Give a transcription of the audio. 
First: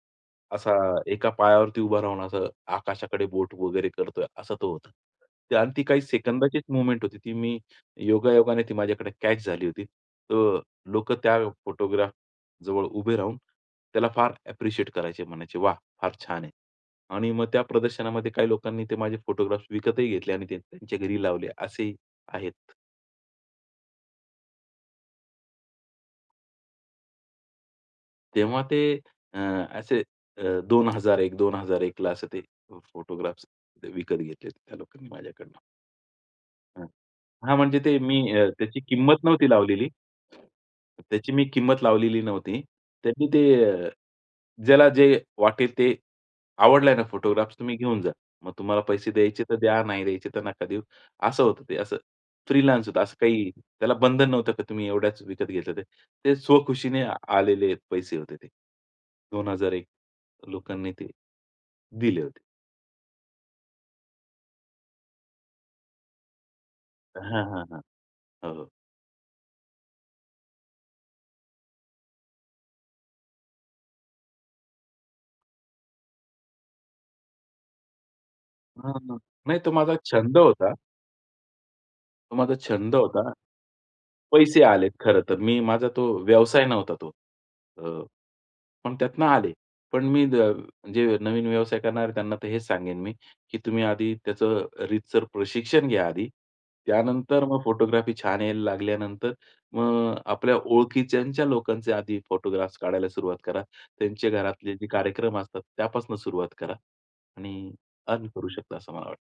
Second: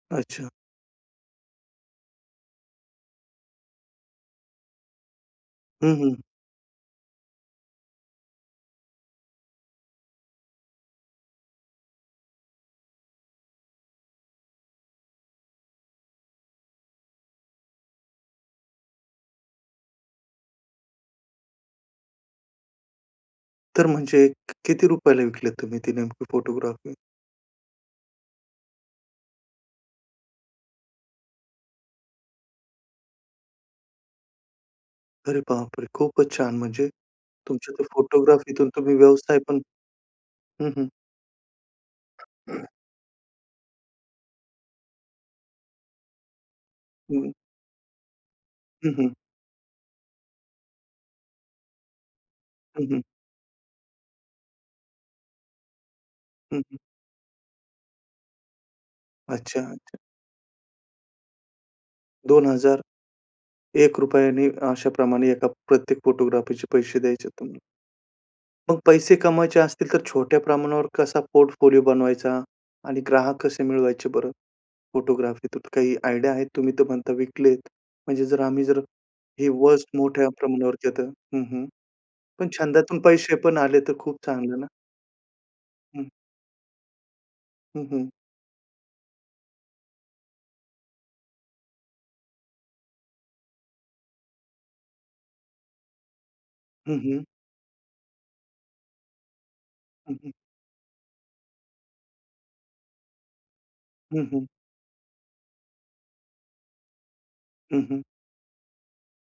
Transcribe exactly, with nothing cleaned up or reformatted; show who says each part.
Speaker 1: अच्छा.
Speaker 2: असा एका पायावरती उभा राहून असं आकाशाकडे बोट वगैरे करतोय असा तो होता. आणि ती
Speaker 1: हं,
Speaker 2: काही
Speaker 1: हं.
Speaker 2: सेकंदाचीच मूव्हमेंट होती. ती मी योगायोगाने ती माझ्याकडे कॅच झाली होती. तर लोकं त्या फोटोग्राफजवळ उभे राहून त्याला फार अप्रिशिएट करायचे. म्हणायचे, "वाह! फार छान आहे." आणि मग त्या प्रदर्शनामध्ये काही लोकांनी ते माझे फोटोग्राफ्स विकतही घेतले आणि ते त्यांच्या घरी लावले असेही आहेत.
Speaker 1: तर म्हणजे किती रुपयाला विकलेत तुम्ही ती नेमकी फोटोग्राफी?
Speaker 2: तेव्हा ते अ, असे अ दोन हजार एक, दोन हजार एकला असे ते फोटोग्राफ्स विकत घेतले त्या लोकांनी
Speaker 1: अरे,
Speaker 2: माझ्याकडून.
Speaker 1: बाप रे! खूपच छान. म्हणजे
Speaker 2: हां. हां,
Speaker 1: तुमच्या
Speaker 2: म्हणजे
Speaker 1: ते
Speaker 2: ते मी अ,
Speaker 1: फोटोग्राफीतून
Speaker 2: त्याची
Speaker 1: तुम्ही
Speaker 2: किंमत
Speaker 1: व्यवसाय
Speaker 2: नव्हती
Speaker 1: पण
Speaker 2: लावलेली.
Speaker 1: हं, हं.
Speaker 2: त्याची मी किंमत लावलेली नव्हती. त्यांनी ते. ज्याला जे वाटेल ते. आवडलाय ना
Speaker 1: हं.
Speaker 2: फोटोग्राफ्स, तुम्ही घेऊन जा. मग तुम्हाला
Speaker 1: हं, हं.
Speaker 2: पैसे द्यायचे तर द्या, नाही द्यायचे तर नका देऊ. असं होतं ते. असं
Speaker 1: हं,
Speaker 2: फ्रीलान्स
Speaker 1: हं.
Speaker 2: होतं. असं काही त्याला बंधन नव्हतं, की तुम्ही एवढ्याच विकत घेतलं ते. ते
Speaker 1: हं, हं.
Speaker 2: स्वखुशीने आलेले पैसे होते ते. दोन
Speaker 1: अच्छा,
Speaker 2: हजार एक
Speaker 1: अच्छा.
Speaker 2: लोकांनी ते दिले होते.
Speaker 1: दोन हजार एक रुपयाने अशाप्रमाणे एका प्रत्येक फोटोग्राफीचे पैसे द्यायचे आहेत
Speaker 2: हां,
Speaker 1: तुम्हाला.
Speaker 2: हां, हां. हो, हो.
Speaker 1: मग पैसे कमवायचे असतील तर छोट्या प्रमाणावर कसा पोर्टफोलिओ बनवायचा? आणि ग्राहक कसे मिळवायचे बरं फोटोग्राफीतून काही आयडिया आहे? तुम्ही तर म्हणता विकलेत. म्हणजे जर आम्ही जर
Speaker 2: हं.
Speaker 1: हे
Speaker 2: नाही, तो माझा
Speaker 1: वस्ट मोठ्या
Speaker 2: छंद होता.
Speaker 1: प्रमाणावरतीं आता हं, हं.
Speaker 2: तो
Speaker 1: पण
Speaker 2: माझा छंद
Speaker 1: छंदातून
Speaker 2: होता.
Speaker 1: पैसे पण आले तर खूप चांगलं
Speaker 2: पैसे
Speaker 1: ना.
Speaker 2: आलेत खरं तर. मी माझा तो
Speaker 1: हं.
Speaker 2: व्यवसाय नव्हता तो. अ,
Speaker 1: हं, हं.
Speaker 2: पण त्यातनं आले. पण मी जे नवीन व्यवसाय करणारे आहेत त्यांना तर हेच सांगेन मी, की तुम्ही आधी त्याचं रीतसर प्रशिक्षण घ्या आधी.
Speaker 1: हं, हं.
Speaker 2: त्यानंतर मग फोटोग्राफी छान यायला लागल्यानंतर मग
Speaker 1: हं, हं.
Speaker 2: आपल्या ओळखीच्या लोकांचे आधी फोटोग्राफ्स काढायला सुरुवात करा.
Speaker 1: हं,
Speaker 2: त्यांचे
Speaker 1: हं.
Speaker 2: घरातले जे कार्यक्रम असतात त्यापासून सुरुवात करा. आणि
Speaker 1: हं, हं.
Speaker 2: अर्न करू शकता असं मला वाटतं.